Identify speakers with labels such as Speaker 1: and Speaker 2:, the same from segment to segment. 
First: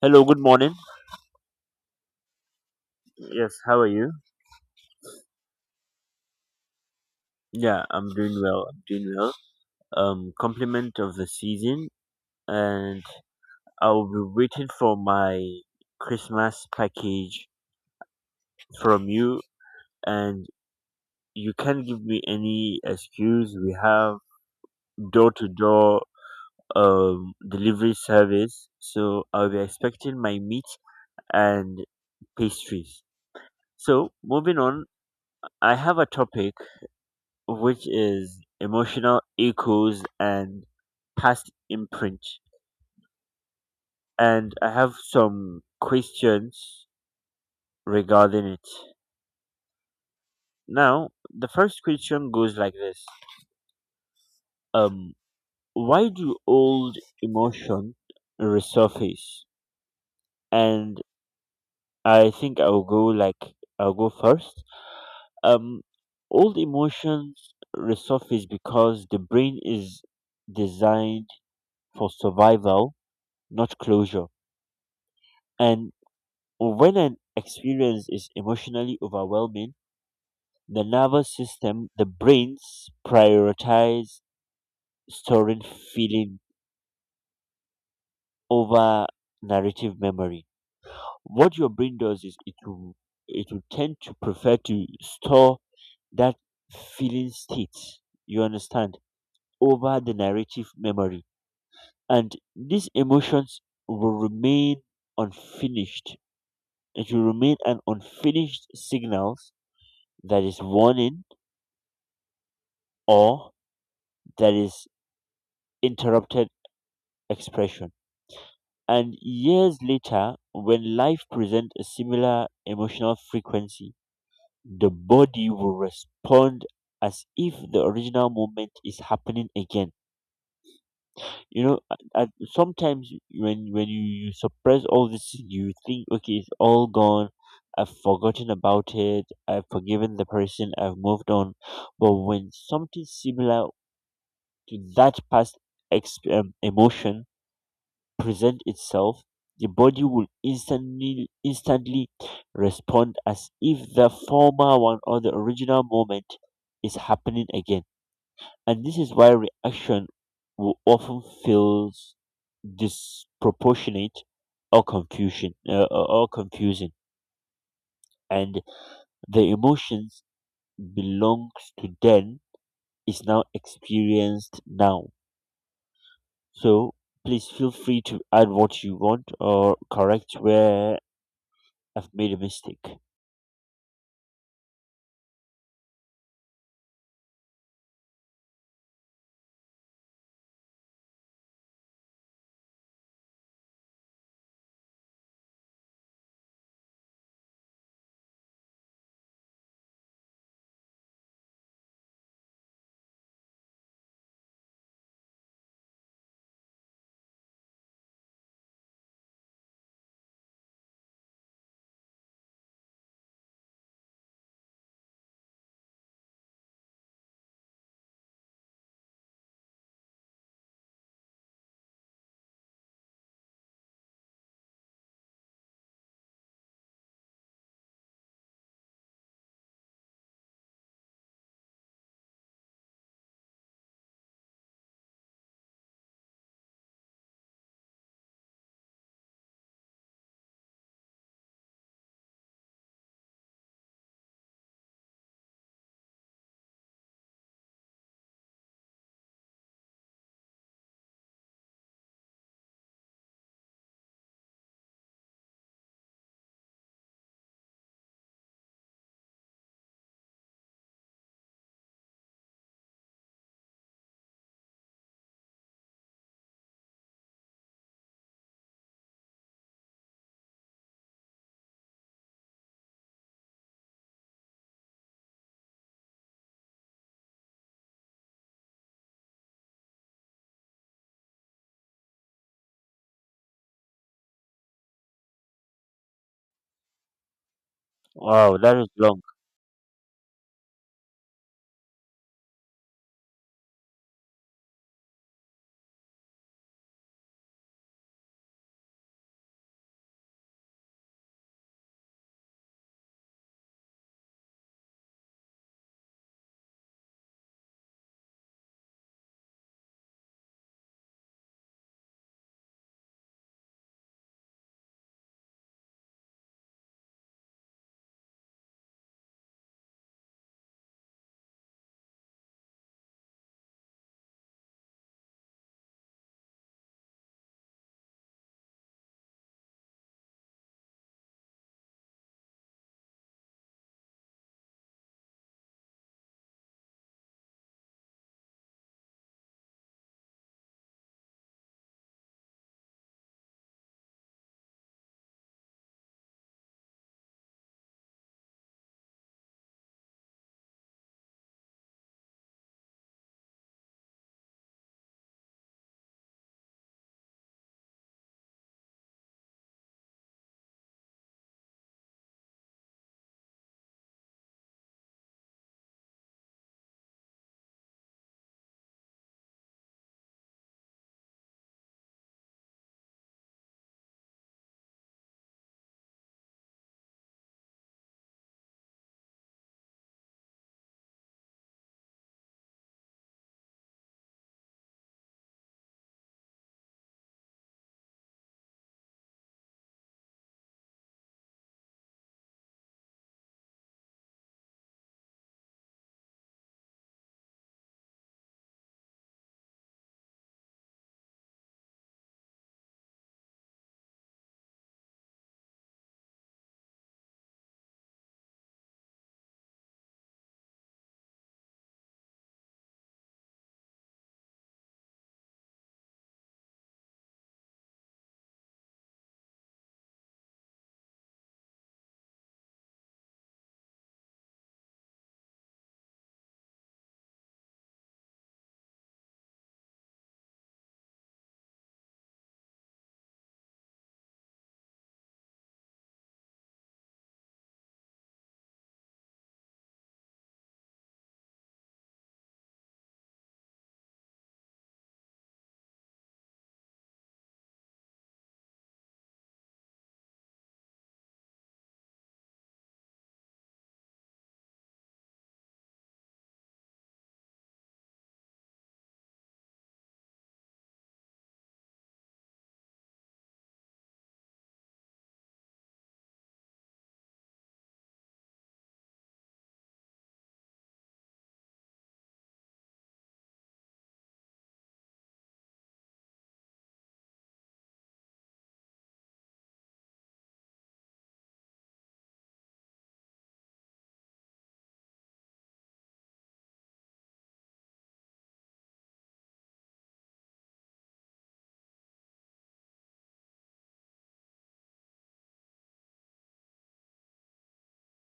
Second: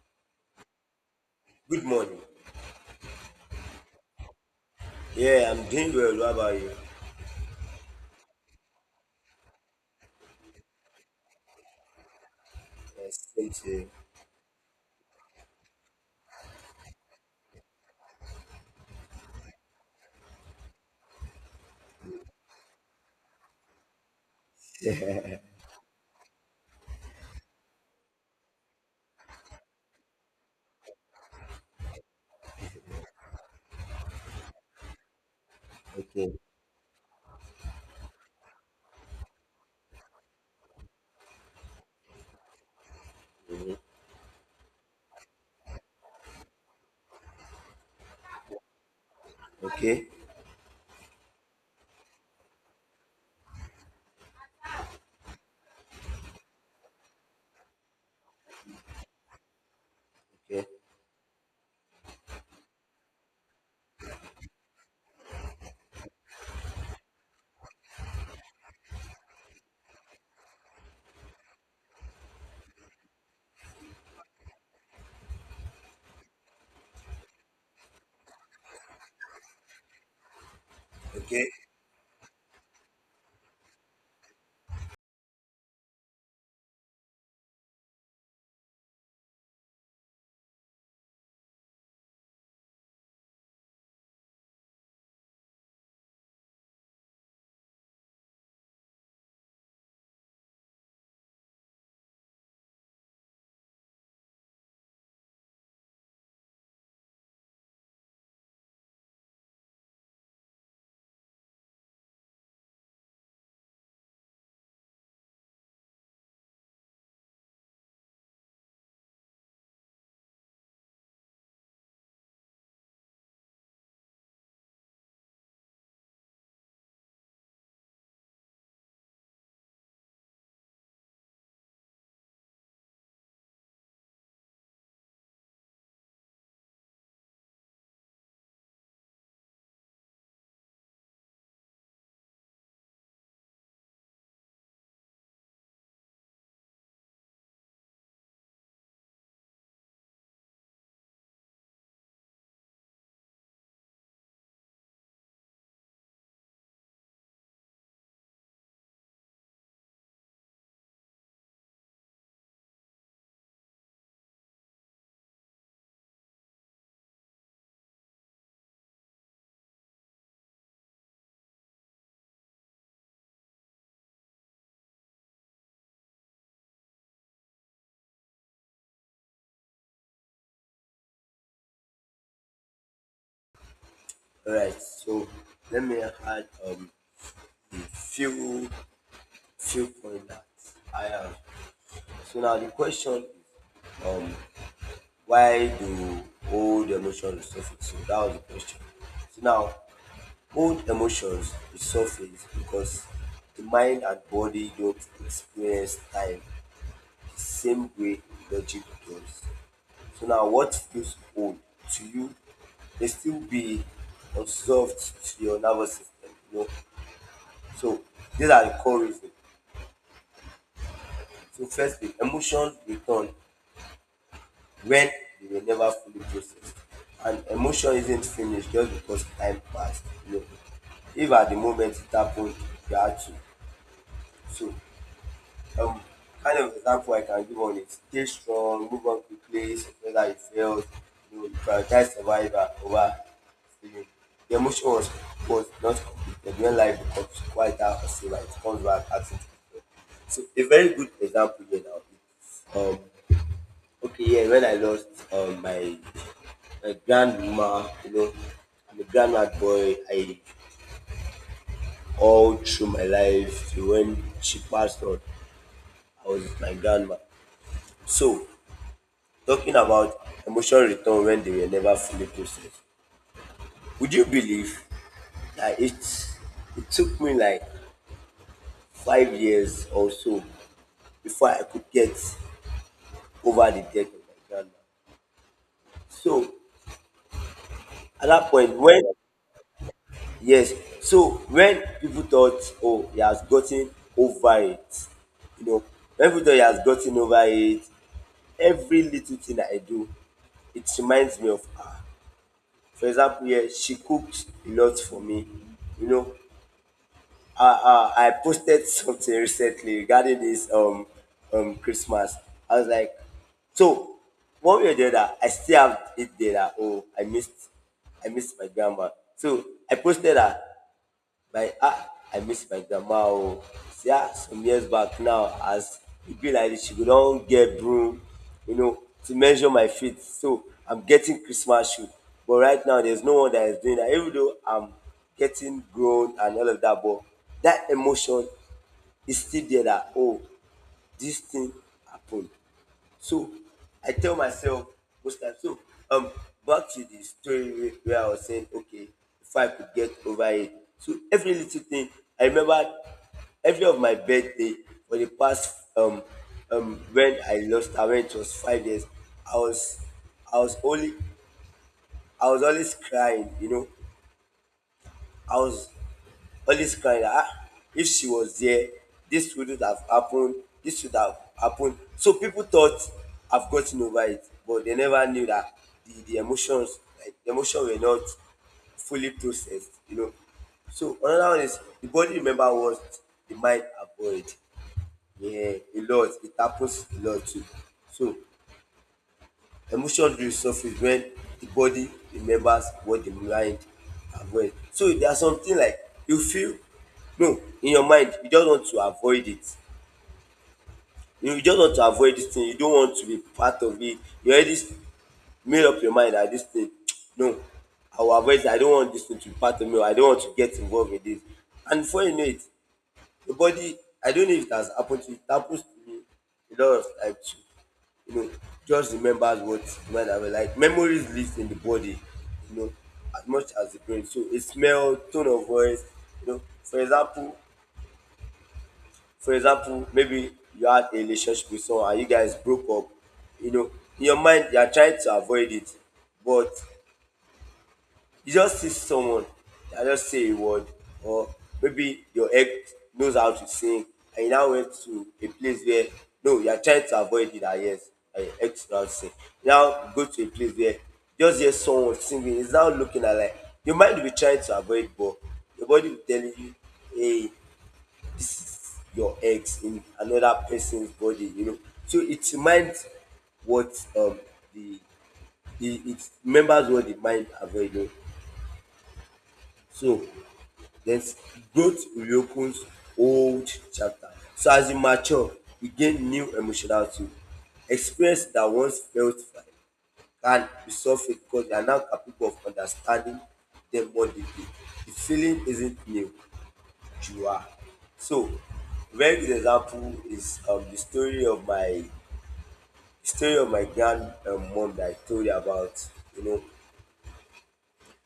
Speaker 1: Hello, good morning.
Speaker 2: Good morning.
Speaker 1: Yes, how are you?
Speaker 2: Yeah, I'm doing well. What about you?
Speaker 1: Yeah, I'm doing well. Compliment of the season, and
Speaker 2: Yes, same to you.
Speaker 1: I'll be waiting for my Christmas package from you. And you can't give me any excuse. We have door to door delivery service, so I'll be expecting my meat and pastries. So moving on, I have a
Speaker 2: Okay,
Speaker 1: topic which is emotional echoes and past imprint. And I have some questions regarding it.
Speaker 2: okay,
Speaker 1: Now, the first question goes like this. Um, why do old emotion resurface?
Speaker 2: okay,
Speaker 1: And I think I'll go like I'll go first. Um, Old emotions resurface because the brain is designed for survival, not closure. And when an experience is emotionally overwhelming, the nervous
Speaker 2: okay.
Speaker 1: system, the brains prioritize storing feeling over narrative memory. What your brain does is it will tend to prefer to store that feeling state, you understand, over the narrative memory. And these emotions will remain unfinished. It will remain an unfinished signals that is warning or there is interrupted expression. And years later, when life presents a similar emotional frequency, the body will respond as if the original moment is happening again. You know, sometimes when you suppress all this, you think, okay, it's all gone. I've forgotten about it. I've forgiven the person. I've moved on. But when something similar to that past emotion presents itself, the body will instantly respond as if the former one or the original moment is happening again. And this is why reaction will often feels disproportionate or confusion or confusing. And the emotions belongs to then is now experienced now. So please feel free to add what you want or correct where I've made a mistake.
Speaker 2: All right. So let me add a few points that I have. So now the question is, um why do old emotions surface? So that was the question. So now old emotions resurface because the mind and body don't experience time the same way logic does. So now, what feels old to you may still be unsolved to your nervous system. You know, so these are the core reasons. So firstly, emotions return when they were never fully processed, and emotion isn't finished just because time passed. You know, if at the moment it happened, you had to. So um kind of example I can give on it. Stay strong, move on quickly, surprise that you failed, you know, you prioritize survival over feeling. The emotion was not completed when life becomes quieter or safer, it comes back asking to be heard. So a very good example here now is okay, yeah, when I lost my grandma, you know, I'm a grandma boy, I all through my life till when she passed on, I was with my grandma. So talking about emotional return when they were never fully processed. Would you believe that it took me like 5 years or so before I could get over the death of my grandma. So at that
Speaker 1: Wow,
Speaker 2: point
Speaker 1: that is
Speaker 2: when,
Speaker 1: long.
Speaker 2: yes, so when people thought oh he has gotten over it, you know, when people thought he has gotten over it, every little thing that I do it reminds me of her. For example, yeah, she cooked a lot for me, you know, I posted something recently regarding this um Christmas. I was like, so one way or the other, I still have it there. That, oh, I missed my grandma. So I posted that my ah I miss my grandma oh. See ah some years back now as it be like dis she go don get broom, you know, to measure my feet so I'm getting Christmas shoe but right now there's no one that is doing that. Even though I'm getting grown and all of that, but that emotion is still there. That oh this thing happened. So I tell myself most times. So um, back to the story where I was saying, okay, if I could get over it. So every little thing, I remember every of my birthday for the past when I lost her when it was 5 years, I was I was only I was always crying, you know. I was always crying that ah, if she was there, this wouldn't have happened, this would have happened. So people thought I've gotten over it, but they never knew that the emotions, like the emotion were not fully processed, you know. So another one is the body remember what the mind avoid. Yeah, a lot. It happens a lot too. So emotion resurface when the body remembers what the mind avoid. So there are something like you feel, no, in your mind you just want to avoid it. You just want to avoid this thing. You don't want to be part of it. You already made up your mind that this thing, no, I will avoid it. I don't want this thing to be part of me or I don't want to get involved in this. And before you know it, the body, I don't know if it has happened to you. It happens to me a lot of times too. You know, just remembers what when I was like. Memories lives in the body, you know, as much as the brain. So a smell, tone of voice, you know. For example, maybe you had a relationship with someone and you guys broke up. You know, in your mind you are trying to avoid it, but you just see someone and just say a word, or maybe your ex knows how to sing, and you now went to a place where, no, you are trying to avoid it. Ah, yes, and your ex knows how to sing. Now you go to a place where you just hear someone singing. It's now looking at like your mind will be trying to avoid, but your body will tell you, hey, this is your ex in another person's body. You know, so it reminds what um the the it remembers what the mind avoided. So then growth reopens old chapters. So as you mature, you gain new emotional tools. Experience that once felt far can be softened because you are now capable of understanding them more deeply. The feeling isn't new, you are. So very good example is the story of my grand mom that I told you about. You know,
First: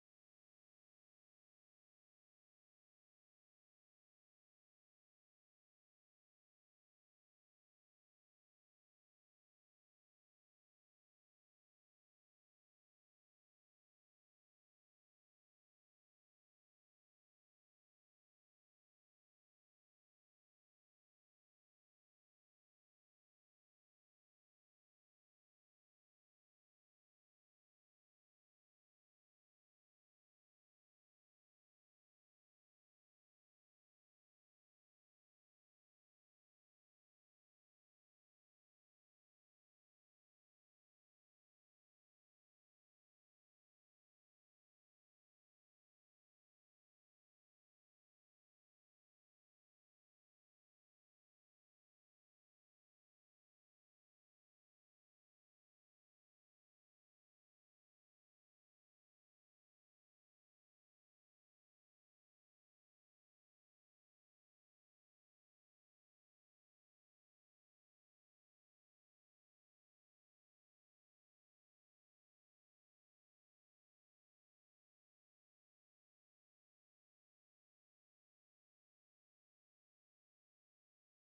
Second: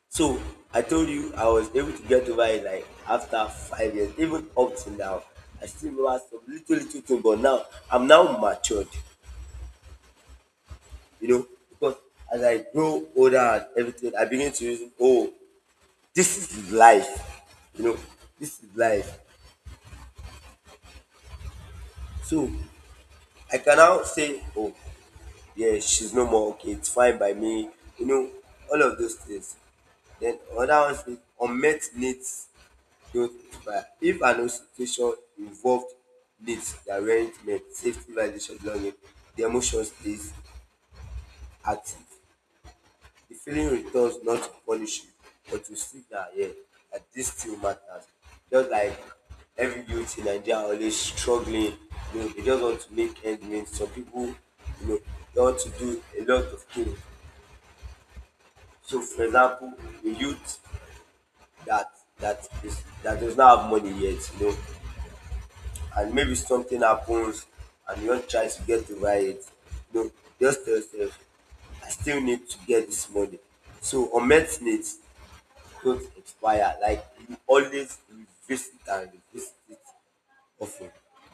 Speaker 2: so I told you I was able to get over it like after 5 years, even up to now. I still remember some little little thing, but now I'm now matured, you know, because as I grow older and everything, I begin to reason, oh, this is life, you know, this is life. So I can now say, oh, yeah, she's no more okay, it's fine by me, you know, all of those things. Then other ones is unmet needs growth by if an institution involved needs the arrangement safety violation belonging the emotion stays active, the feeling returns not to punish you but to signal, yeah, that this still matters, just like every youth in Nigeria are always struggling. You know, they just want to make ends meet, some people, you know, they want to do a lot of things. So for example, a youth that that is that does not have money yet, you know, and maybe something happens and you want to try to get over it, no, just tell yourself I still need to get this money. So unmet needs don't expire, like you always revisit and revisit it often.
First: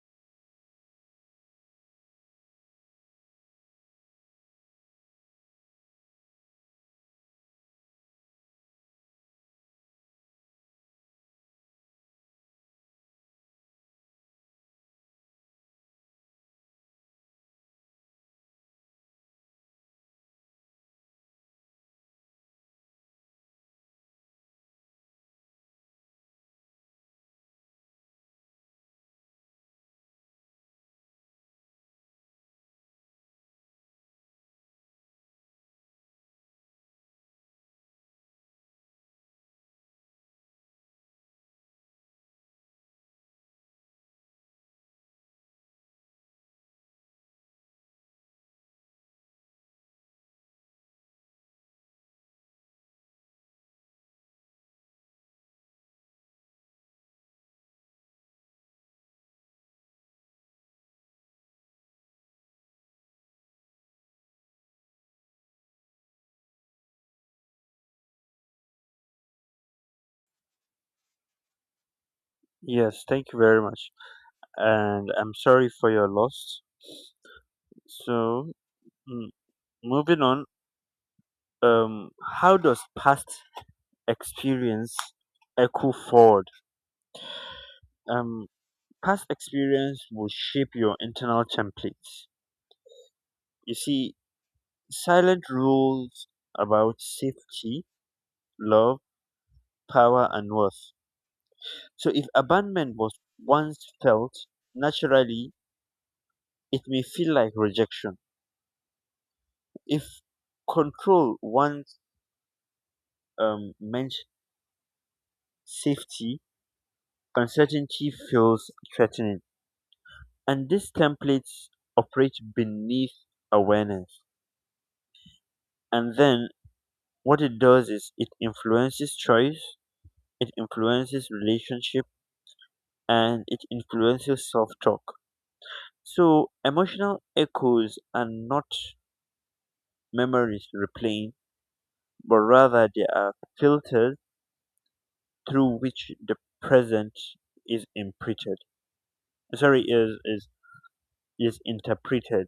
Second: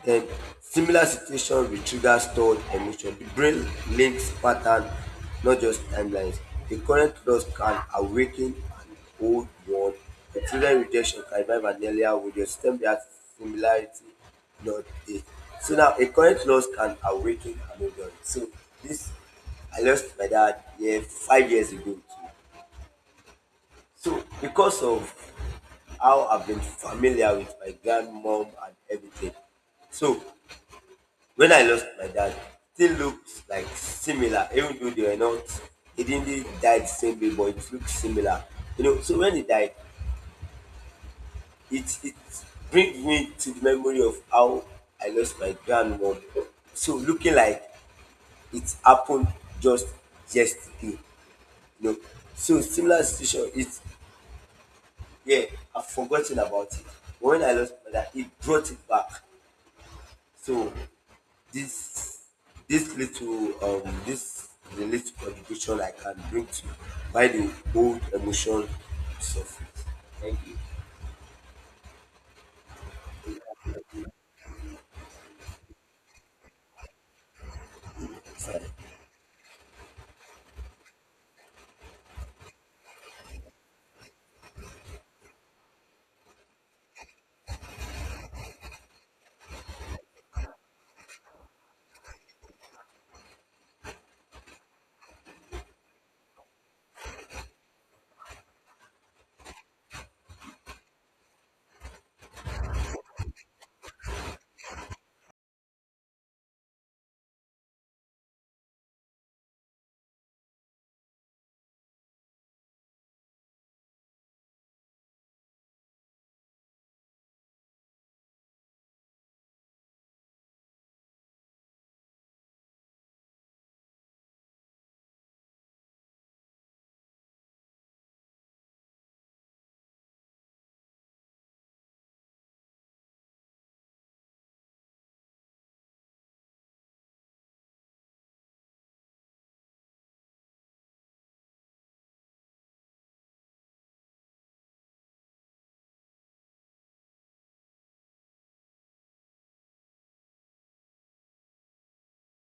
Speaker 2: Then similar situation will trigger stored emotion. The brain links pattern, not just timelines. The current loss can awaken an old one. The children rejection can revive an earlier one. The system reacts similarity, not it. So now a current loss can awaken an old one. So this I lost my dad, yeah, 5 years ago. Too. So because of how I've been familiar with my grandmom and everything, so when I lost my dad, still looks like similar, even though they were not. He didn't really die the same way, but it looks similar. You know, so when he died, it brings me to the memory of how I lost my grandmom. So looking like it happened just yesterday. You know, so similar situation. It's, yeah, I've forgotten about it. When I lost my dad, it brought it back. So this this little this the little contribution I can bring to why the old emotion suffered. Thank you.
Speaker 1: Yes, thank you very much. And I'm sorry for your loss. So, mm, moving on, um, how does past experience echo forward? Um, Past experience will shape your internal templates. You see, silent rules about safety, love, power, and worth. So, if abandonment was once felt naturally, it may feel like rejection. If control once meant safety, uncertainty feels threatening. And these templates operate beneath awareness. And then what it does is it influences choice, it influences relationship, and it influences self talk. So emotional echoes are not memories replaying, but rather they are filters through which the present is imprinted. Sorry is interpreted.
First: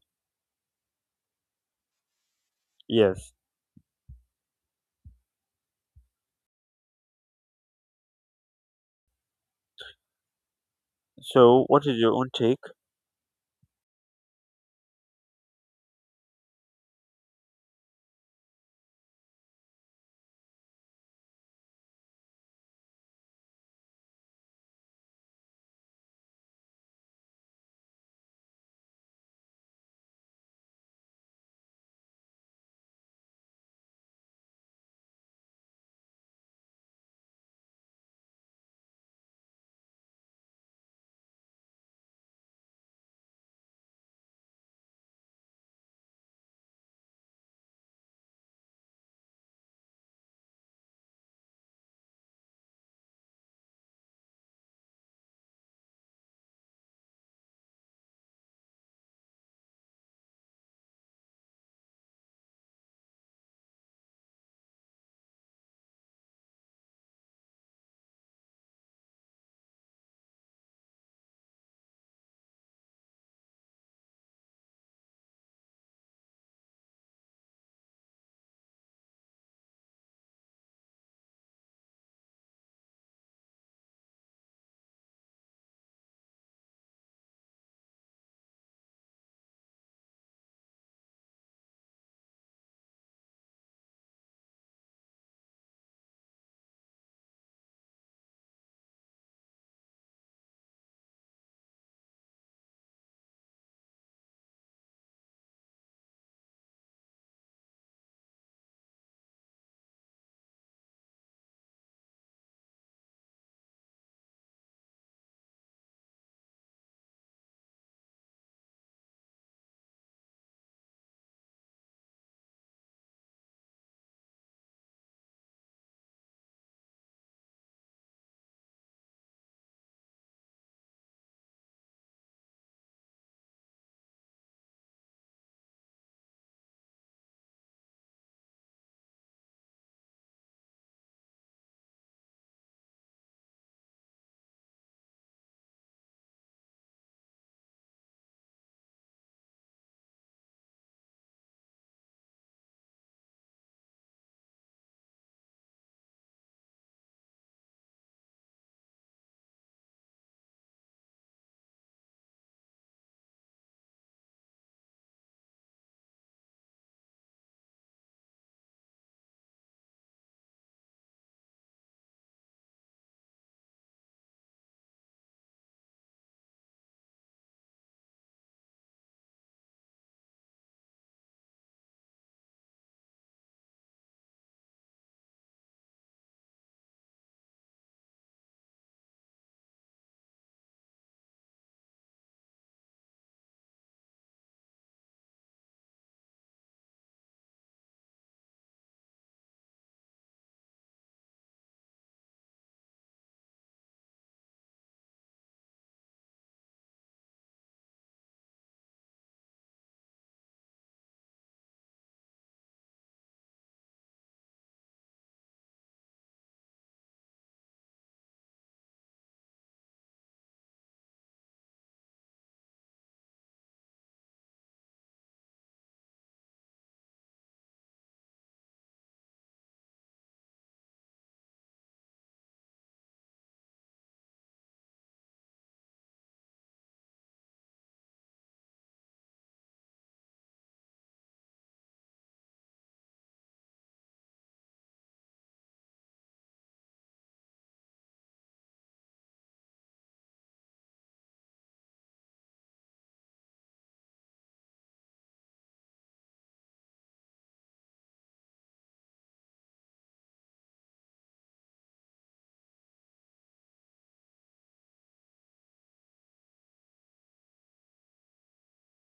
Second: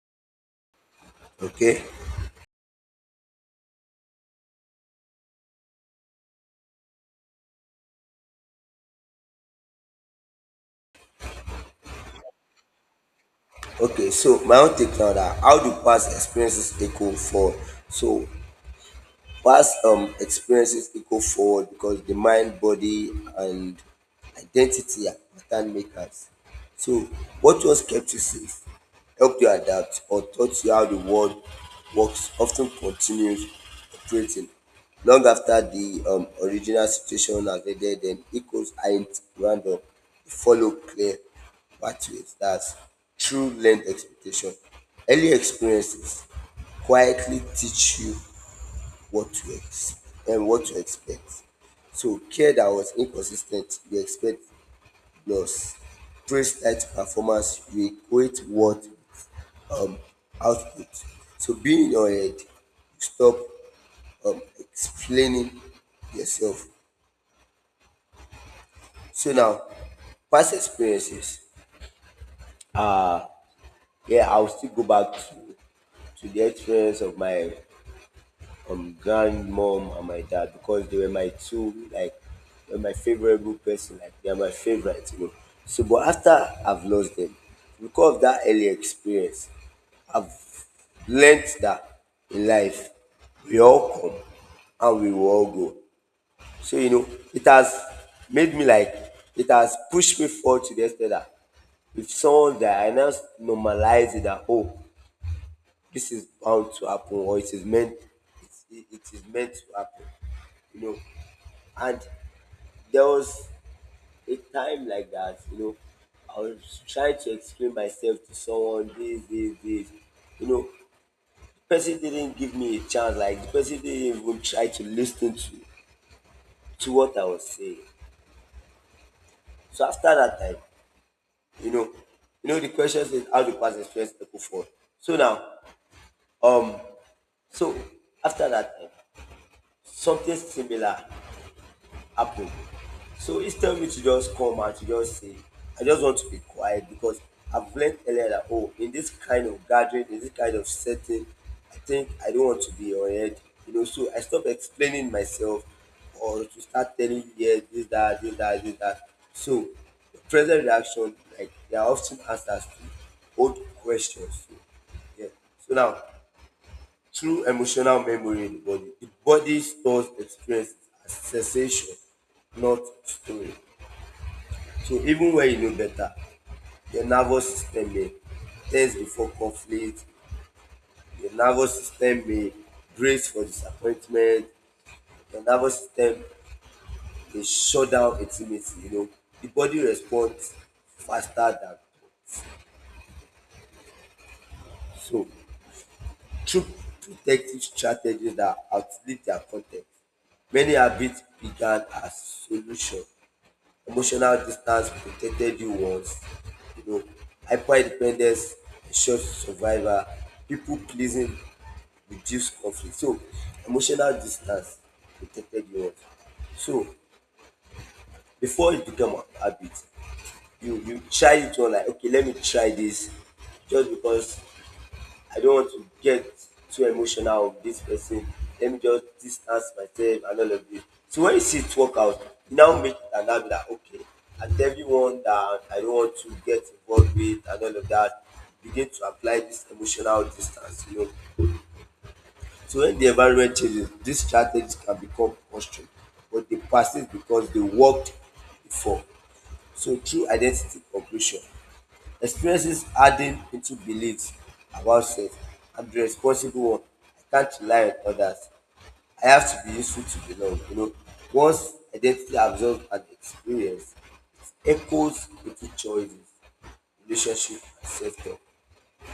Speaker 2: Okay.
Speaker 1: Yes, so what is your own take?
Speaker 2: Okay. So my own take now that how do past experiences echo for, so past experiences echo forward because the mind, body, and identity are pattern makers. So, what once kept you safe, helped you adapt, or taught you how the world works often continues operating long after the original situation has ended. And echoes aren't random; they follow clear pathways. That's true learned expectation. Early experiences quietly teach you what to ex- and what to expect. So care that was inconsistent, we expect loss. Praise tight performance, we equate what um, output. So being in your head, you stop explaining yourself. So now, past experiences, yeah, I'll still go back to the experience of my grandmom and my dad because they were my two, like they were my favorable person, like they are my favorite, you know, so but after I've lost them, because of that early experience, I've learnt that in life we all come and we will all go, so you know it has made me like it has pushed me forward to the extent that if someone die I now normalize it that oh this is how to happen or it is meant, it is meant to happen, you know. And there was a time like that, you know, I was trying to explain myself to someone, this you know, the person didn't give me a chance, like the person didn't even try to listen to what I was saying. So after that time, you know, you know the question is how the past experience people for. So now, um so after that time something similar happen. So each time me to just come and to just say, I just want to be quiet because I've learned earlier that oh, in this kind of gathering, in this kind of setting, I think I don't want to be heard. You know, so I stop explaining myself or to start telling you yeah, this, that, this, that, this, that. So the present reaction, like they are often answers to old questions. So, yeah. So now through emotional memory in the body stores experience as sensation, not story. So even when you know better, your nervous system may tense before conflict, your nervous system may brace for disappointment, your nervous system may shut down intimacy, you know. The body responds faster than so through protective strategies that outlive their context. Many habits began as solution. Emotional distance protected you once, you know. Hyper-independence ensures survival. People-pleasing reduce conflict. So emotional distance protected you once. So before it become a habit, you try it on like okay, let me try this just because I don't want to get too emotional with this person. Let me just distance myself and all of this. So when you see it work out, you now make it an habit that okay, and everyone that I don't want to get involved with and all of that, begin to apply this emotional distance, you know. So when the environment changes, these strategies can become postured, but they persist because they worked before. So true identity completion. Experiences adding into beliefs about self. I'm the responsible one. I can't rely on others. I have to be useful to belong. You know, once identity absorbed and experienced, echoes into choices, relationship, and self-talk.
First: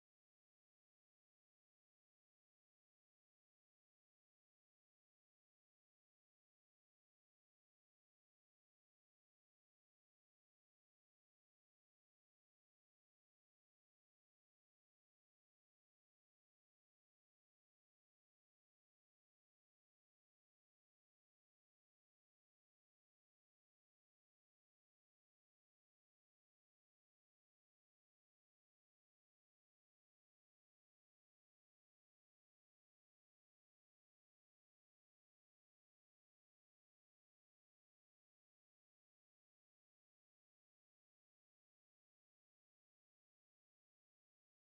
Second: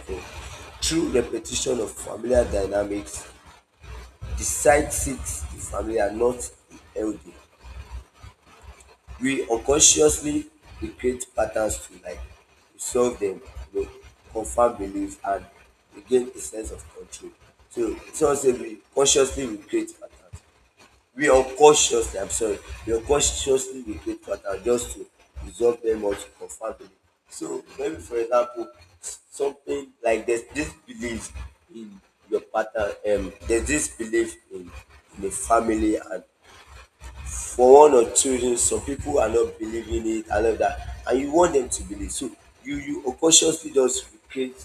Speaker 2: So, through repetition of familiar dynamics, the site seeks the familiar, not the elder. We unconsciously we create patterns to like resolve them, you know, confirm beliefs and we gain a sense of control. So someone say we consciously we create patterns. We unconsciously, I'm sorry, we unconsciously we create patterns just to resolve them or to confirm belief. So maybe for example, something like there's this belief in your partner, there's this belief in a family and for one or two reasons some people are not believing it and all that and you want them to believe, so you unconsciously just recreate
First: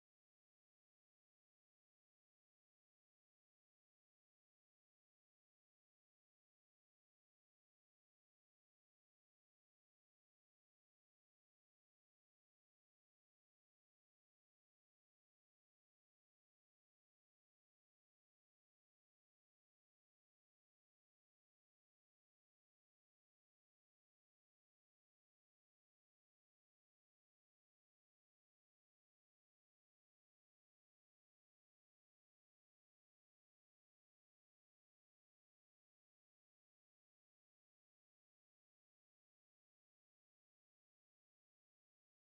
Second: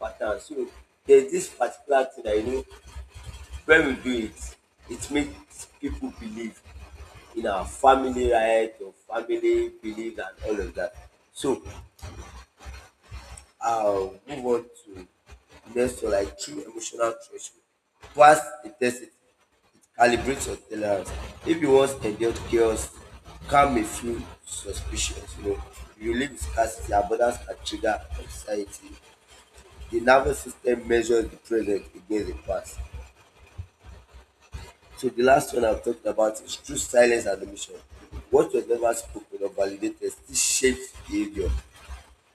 Speaker 2: pattern. So there's this particular thing that you know, when we do it, it makes people believe in our family, right, or family belief and all of that. So I'll move on to next one like true emotional threshold, pass the test, calibrate your tolerance. If you wan endure chaos, calm may feel suspicious, you know. You live in scarcity, abundance can trigger anxiety. The nervous system measures the present against the past. So the last one I'm talking about is through silence and omission. What was never spoken or validated still shapes behavior.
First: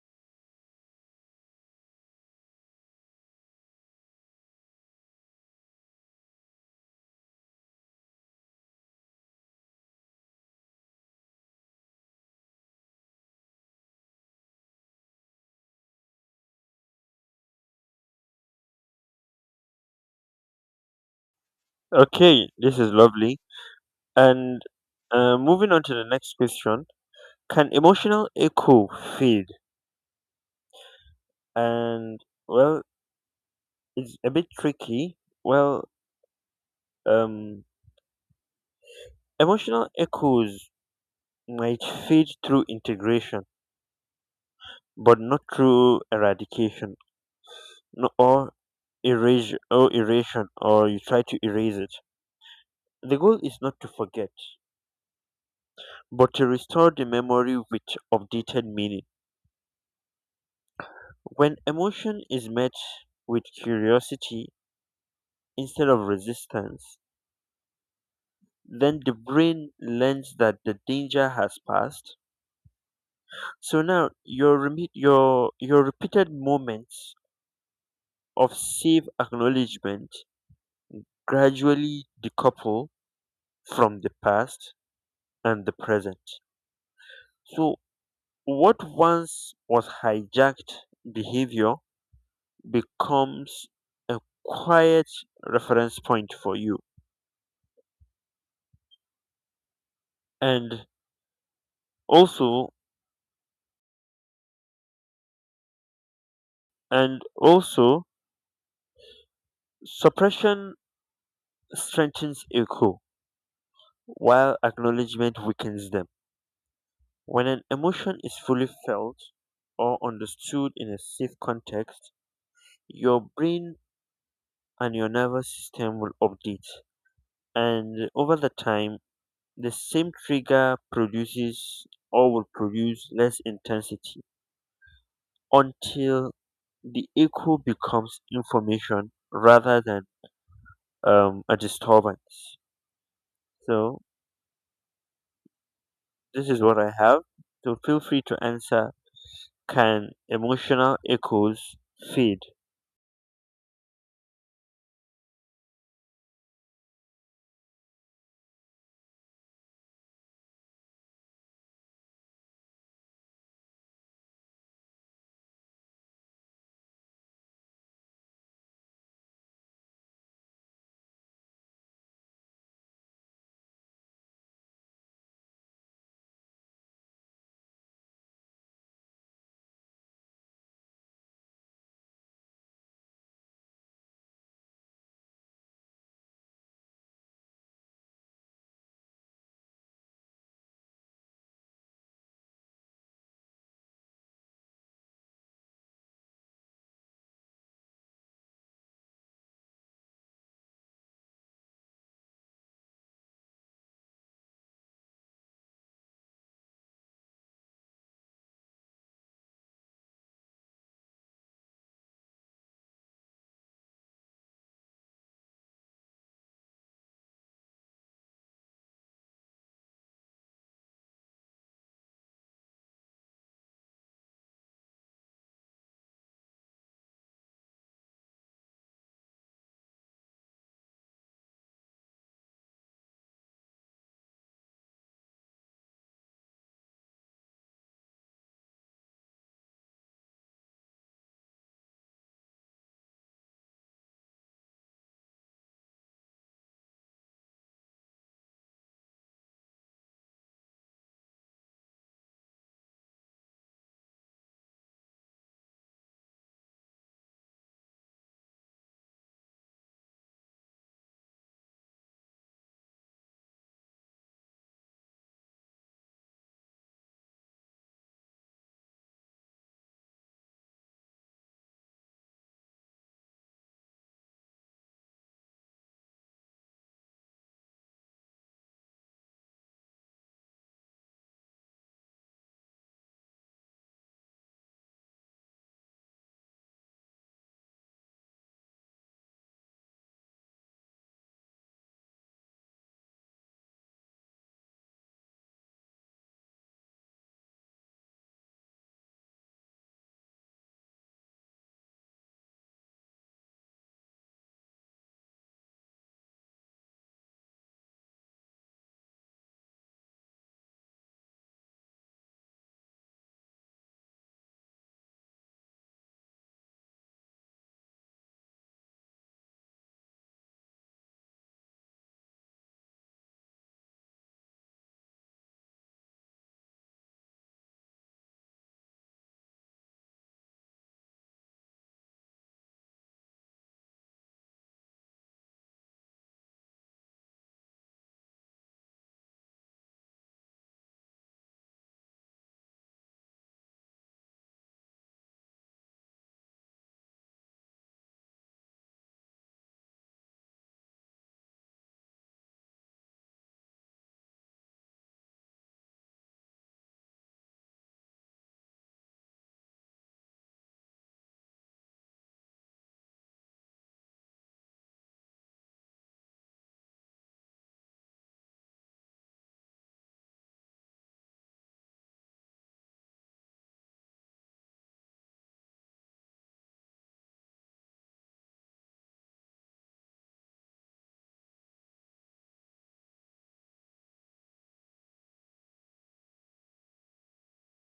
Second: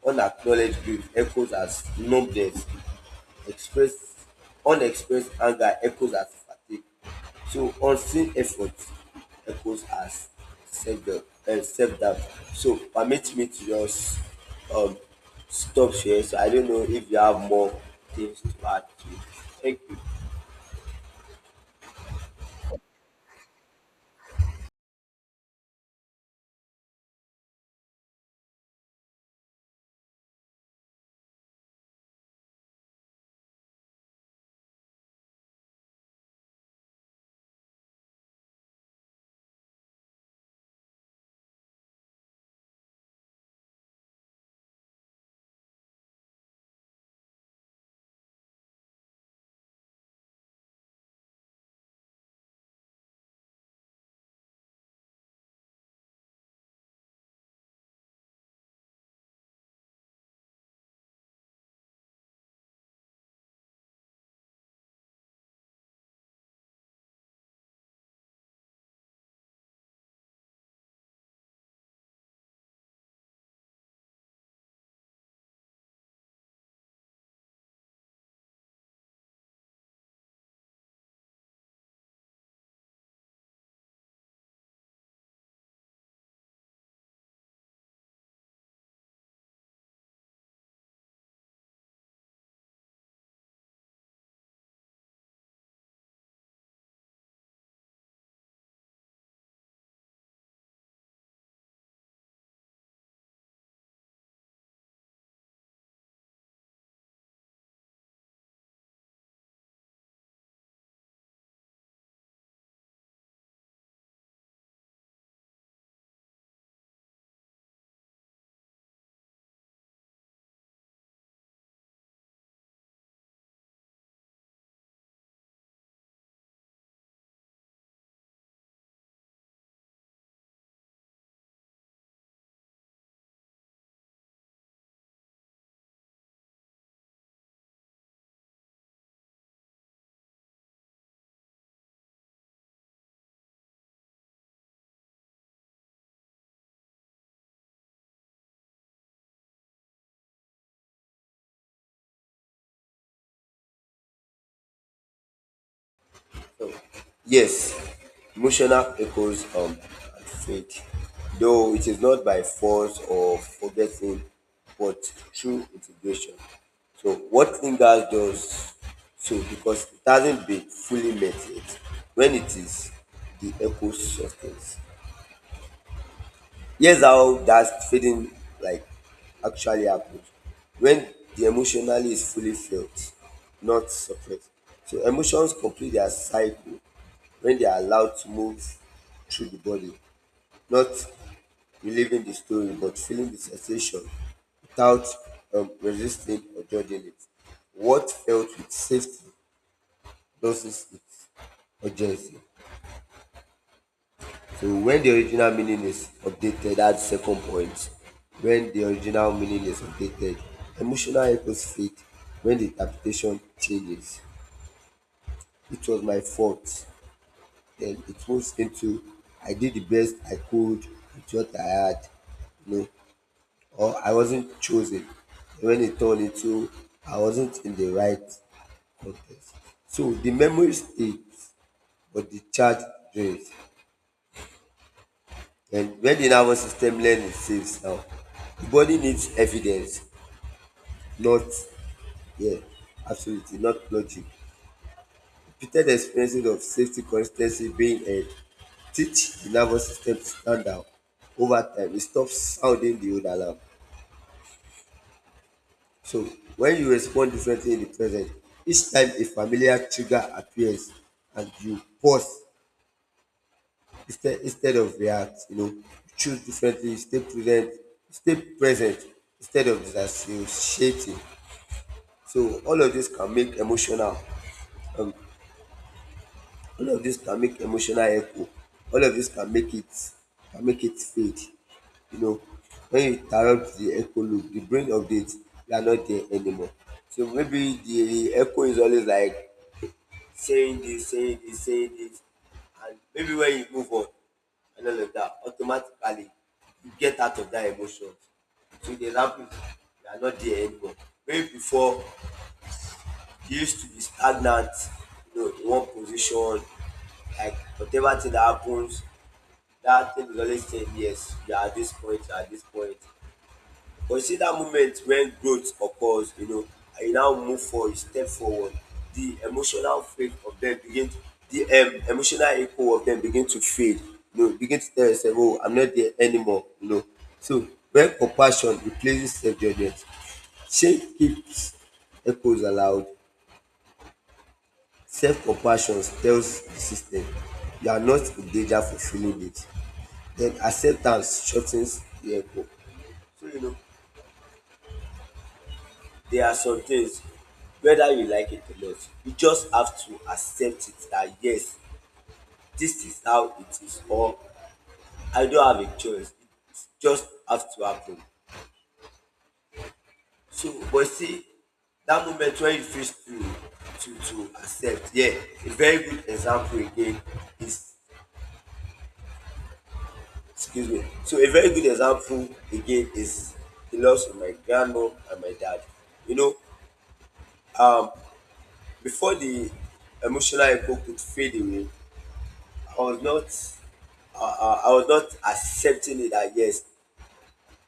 Speaker 2: Unacknowledged grief echoes as numbness. Expressed unexpressed anger echoes as fatigue. So unseen effort echoes as self doubt, self doubt. So permit me to just um stop here. So I don't know if you have more things to add to it. Thank you.
Speaker 1: Okay, this is lovely, and moving on to the next question, can emotional echo fade? And well, it's a bit tricky. Well, um emotional echoes might fade through integration but not through eradication no, or erasure or erasure, or you try to erase it. The goal is not to forget but to restore the memory with updated meaning. When emotion is met with curiosity instead of resistance, then the brain learns that the danger has passed. So now your reme- your repeated moments of safe acknowledgement gradually decouple from the past and the present. So what once was hijacked behavior becomes a quiet reference point for you. And also and also suppression strengthens echo while acknowledgement weakens them. When an emotion is fully felt or understood in a safe context, your brain and your nervous system will update, and over the time the same trigger produces or will produce less intensity until the echo becomes information rather than a disturbance. So this is what I have. So feel free to answer. Can emotional echoes fade?
Speaker 2: Yes, emotional echoes and fake, though it is not by force or forgetting, but through integration. So what lingers does so because it hasn't been fully met yet. When it is, the echo softens. Here's how that feeling like actually happens when the emotionally is fully felt, not suppressed. So emotions complete their cycle when they are allowed to move through the body, not reliving the story but feeling the sensation without resisting or judging it. What felt with safety doesn't with urgency. So when the original meaning is updated, that's the second point. When the original meaning is updated, emotional echoes fade when the interpretation changes. It was my fault. Then it moves into I did the best I could with what I had, you know, or I wasn't chosen. When it turned into I wasn't in the right context. So the memory stays, but the charge drains. And when the nervous system learns saves now, the body needs evidence, not yeah, absolutely not logic. Repeated experiences of safety consistency being held teach the nervous system to stand out over time. It stops sounding the old alarm. So when you respond differently in the present, each time a familiar trigger appears and you pause instead of react, you know, choose differently, stay present, stay present instead of disassociating. So all of this can make emotional, um, all of this can make emotional echo, all of this can make it, can make it fade, you know. When you interrupt the echo loop, the brain updates. They are not there anymore. So maybe the echo is always like saying this, saying this, saying this, and maybe when you move on and all of that, automatically you get out of that emotion. So they ramp it, you are not there anymore. Maybe before you used to be stagnant, you know, in one position, like whatever thing that happens, that thing is always saying yes, you are at this point, you are at this point. Consider moment when growth occurs, you know, and you now move forward, you step forward. The emotional fate of them begin to, the emotional echo of them begin to fade. You know, begin to tell yourself, oh, I'm not there anymore. You know, so when compassion replaces self-judgment, shame keeps echoes allowed. Self-compassion tells the system you are not in danger for feeling it. Then acceptance shortens the echo. So, you know, there are some things whether you like it or not, you just have to accept it that yes, this is how it is, or I don't have a choice, it just have to happen. So but see, that moment when you feel to to accept, yeah, a very good example again is, excuse me, so a very good example again is the loss of my grandmum and my dad, you know. Before the emotional echo could fade away, I was not I was not accepting it that yes,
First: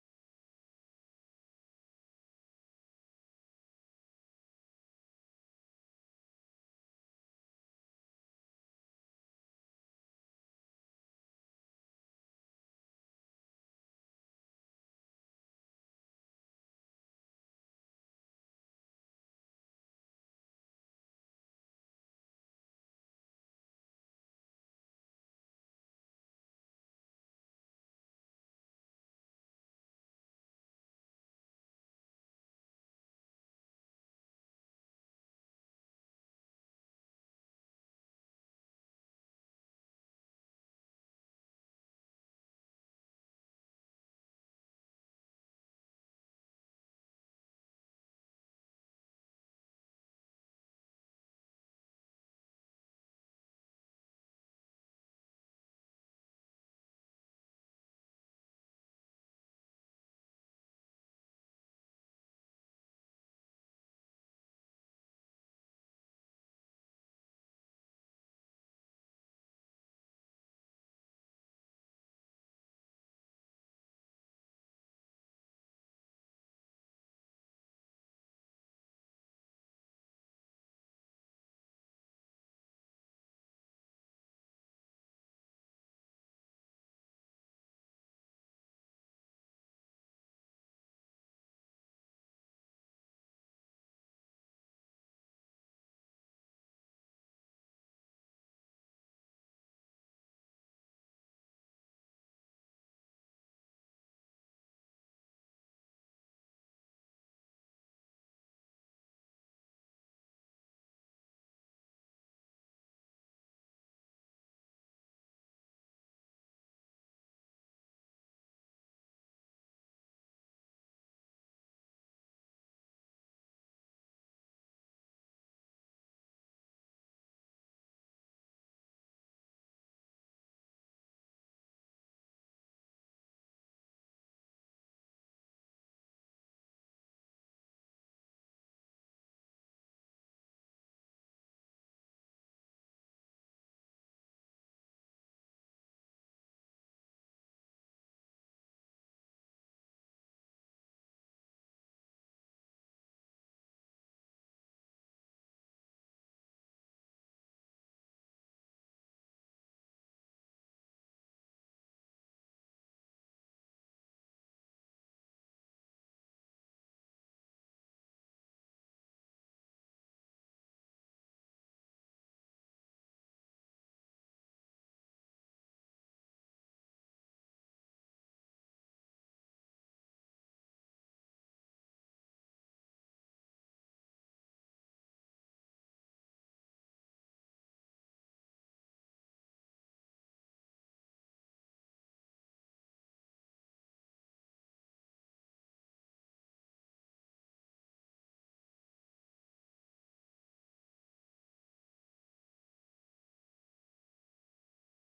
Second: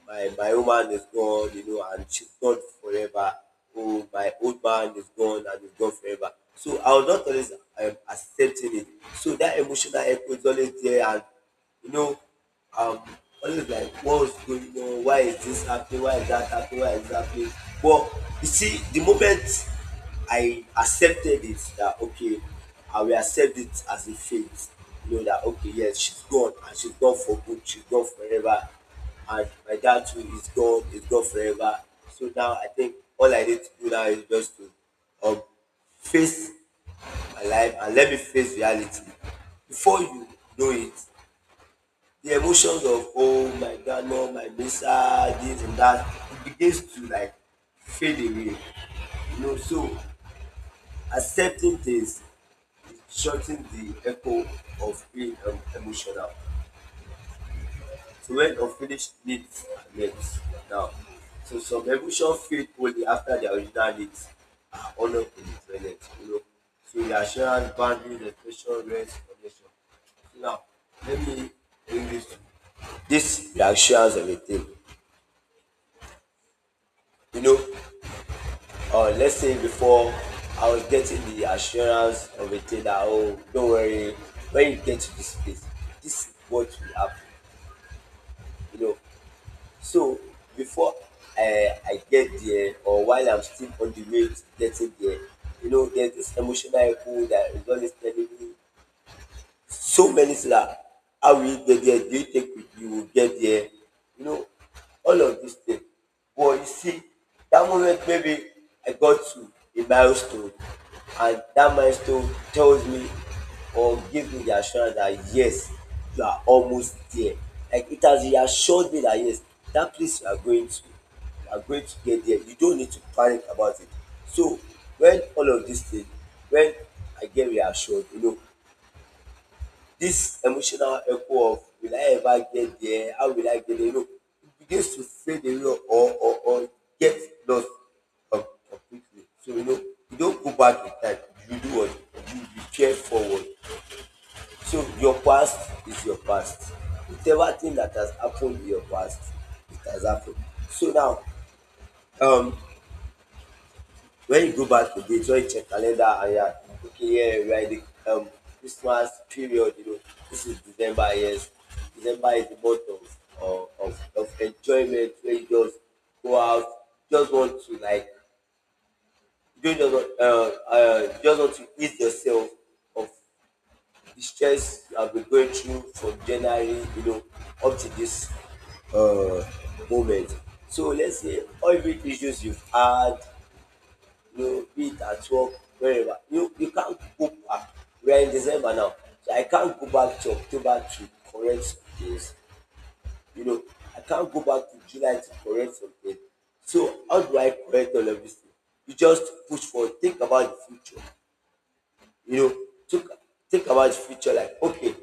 Speaker 2: my woman is gone, you know, and she's gone forever. Oh, my old man is gone and he's gone forever. So I was not always accepting it. So that emotional echo is always there, and you know, um, always like, what's going on? Why is this happening? Why is that happening? Why is that happening? But you see, the moment I accepted it, that okay, I will accept it as a fate. You know that okay, yes, she's gone and she's gone for good. She's gone forever, and my dad too is gone, is gone forever. So now I think all I need to do now is just to um face my life and let me face reality. Before you know it, the emotions of oh my god, no, my visa, this and that, it begins to like fade away, you know. So accepting things is shortening the echo of being, emotional to end of finished needs are met now. So some evolution fade only after their original needs are honored in the present, you know. So reassurance, boundary, restoration, rest, connection. So now, let me bring this to this reassurance of a thing. You know, let's say before I was getting the assurance of a thing that, oh, don't worry, when you get to this place, this is what will happen. You know, so before I get there or while I'm still on the way to getting there, you know, there's this emotional echo that is always telling me so many things that how will you get there? Do you take with you will get there? You know, all of these things. But you see, that moment maybe I got to a milestone, and that milestone tells me or gives me the assurance that yes, you are almost there. Like it has reassured me that yes, that place you are going to, you are going to get there. You don't need to panic about it. So when all of these things, when I get reassured, you know, this emotional echo of will I ever get there? How will I get there? You, it begins to fade away or or get lost completely. So you know, you don't go back in time. You do what, you repair forward. So your past is your past. Whatever thing that has happened in your past, it has happened. So now, um, when you go back again, just check calendar and yeah, okay, yeah, we are in the Christmas period, you know, this is December, yes. December is the month of, of enjoyment where you just go out, just want to like, you don't just want to ease yourself of the stress you have been going through from January, you know, up to this uh, moment. So let's say all the issues you've had, you eat at work, wherever. You can't go back. We are in December now. So I can't go back to October to correct things. You know, I can't go back to July to correct something. So how do I correct all of this thing? You just push forward, think about the future. You know, think, think about the future like okay,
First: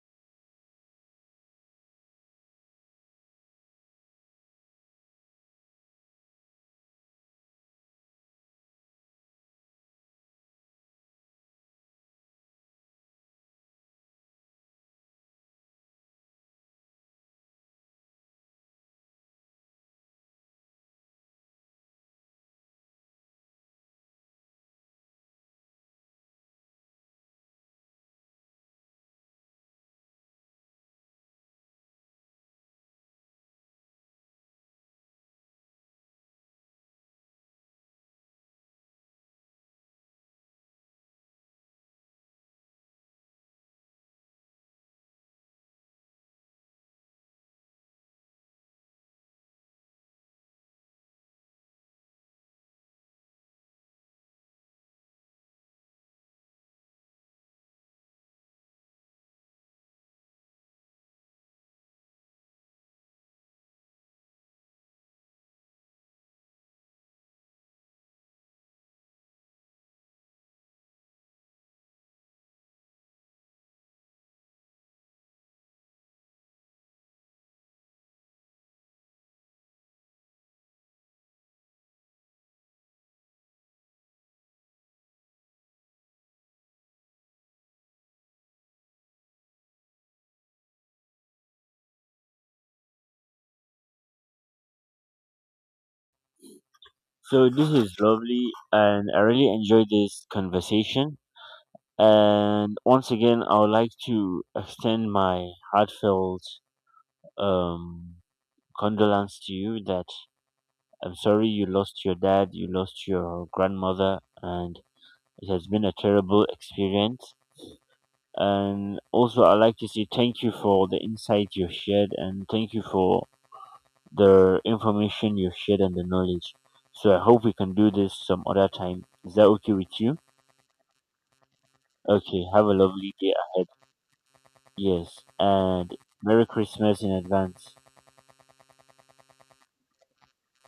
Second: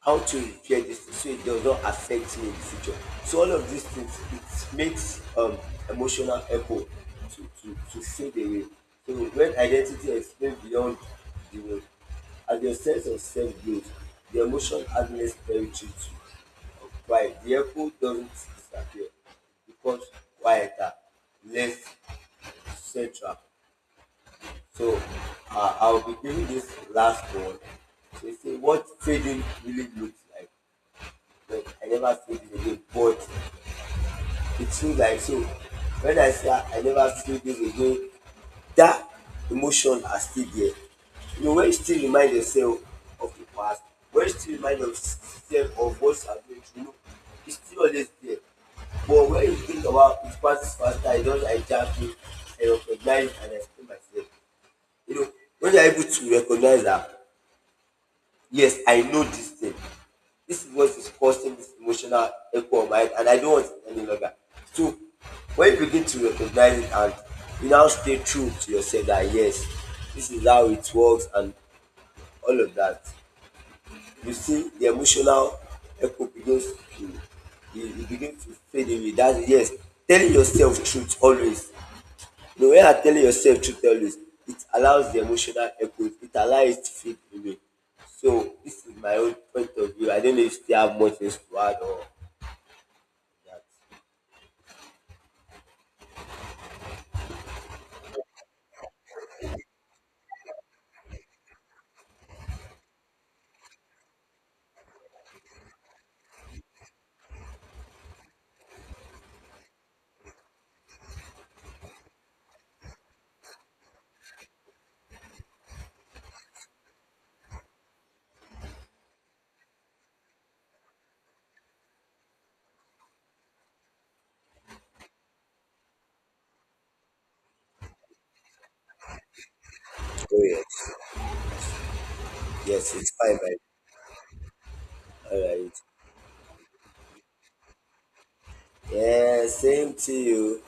Speaker 2: how to repair this thing so it does not affect me in the future. So all of these things it makes emotional echo to fade away. So when identity extends beyond the will, as your sense of self grows, the emotion hardness territory to occupy. The echo doesn't disappear. It becomes quieter, less central. So I'll be giving this last one. So you say what trading really looks like but I never feel this again. But it seems like so. When I say I never feel this again, that emotion are still there. You know, when you still remind yourself of the past, when you still remind yourself of what you are going through, you know, it's still always there. But when you think about it passes faster, I just hijack it, I recognize and explain myself. You know, when you are able to recognize that yes, I know this thing. This is what is causing this emotional echo on my head, and I don't want it any longer. So when you begin to recognize it and you now stay true to yourself that yes, this is how it works and all of that, you see the emotional echo begins to it begins to fade away. That's yes, telling yourself truth always the way I tell yourself, to tell you, it allows the emotional echo, it allows it to fade away. So this is my own point of view. I don't know if you have much things to add or that.
Speaker 1: So this is lovely, and I really enjoyed this conversation. And once again, I would like to extend my heartfelt um, condolence to you that I'm sorry you lost your dad, you lost your grandmother, and it has been a terrible experience. And also, I'd like to say thank you for the insight you shared and thank you for the information you shared and the knowledge. So I hope we can do this some other time. Is that okay with you?
Speaker 2: Oh yes,
Speaker 1: Okay, have a
Speaker 2: yes, it's
Speaker 1: lovely day
Speaker 2: fine, right?
Speaker 1: ahead. Yes,
Speaker 2: All right.
Speaker 1: and Merry Christmas in advance.
Speaker 2: Yeah, same to you.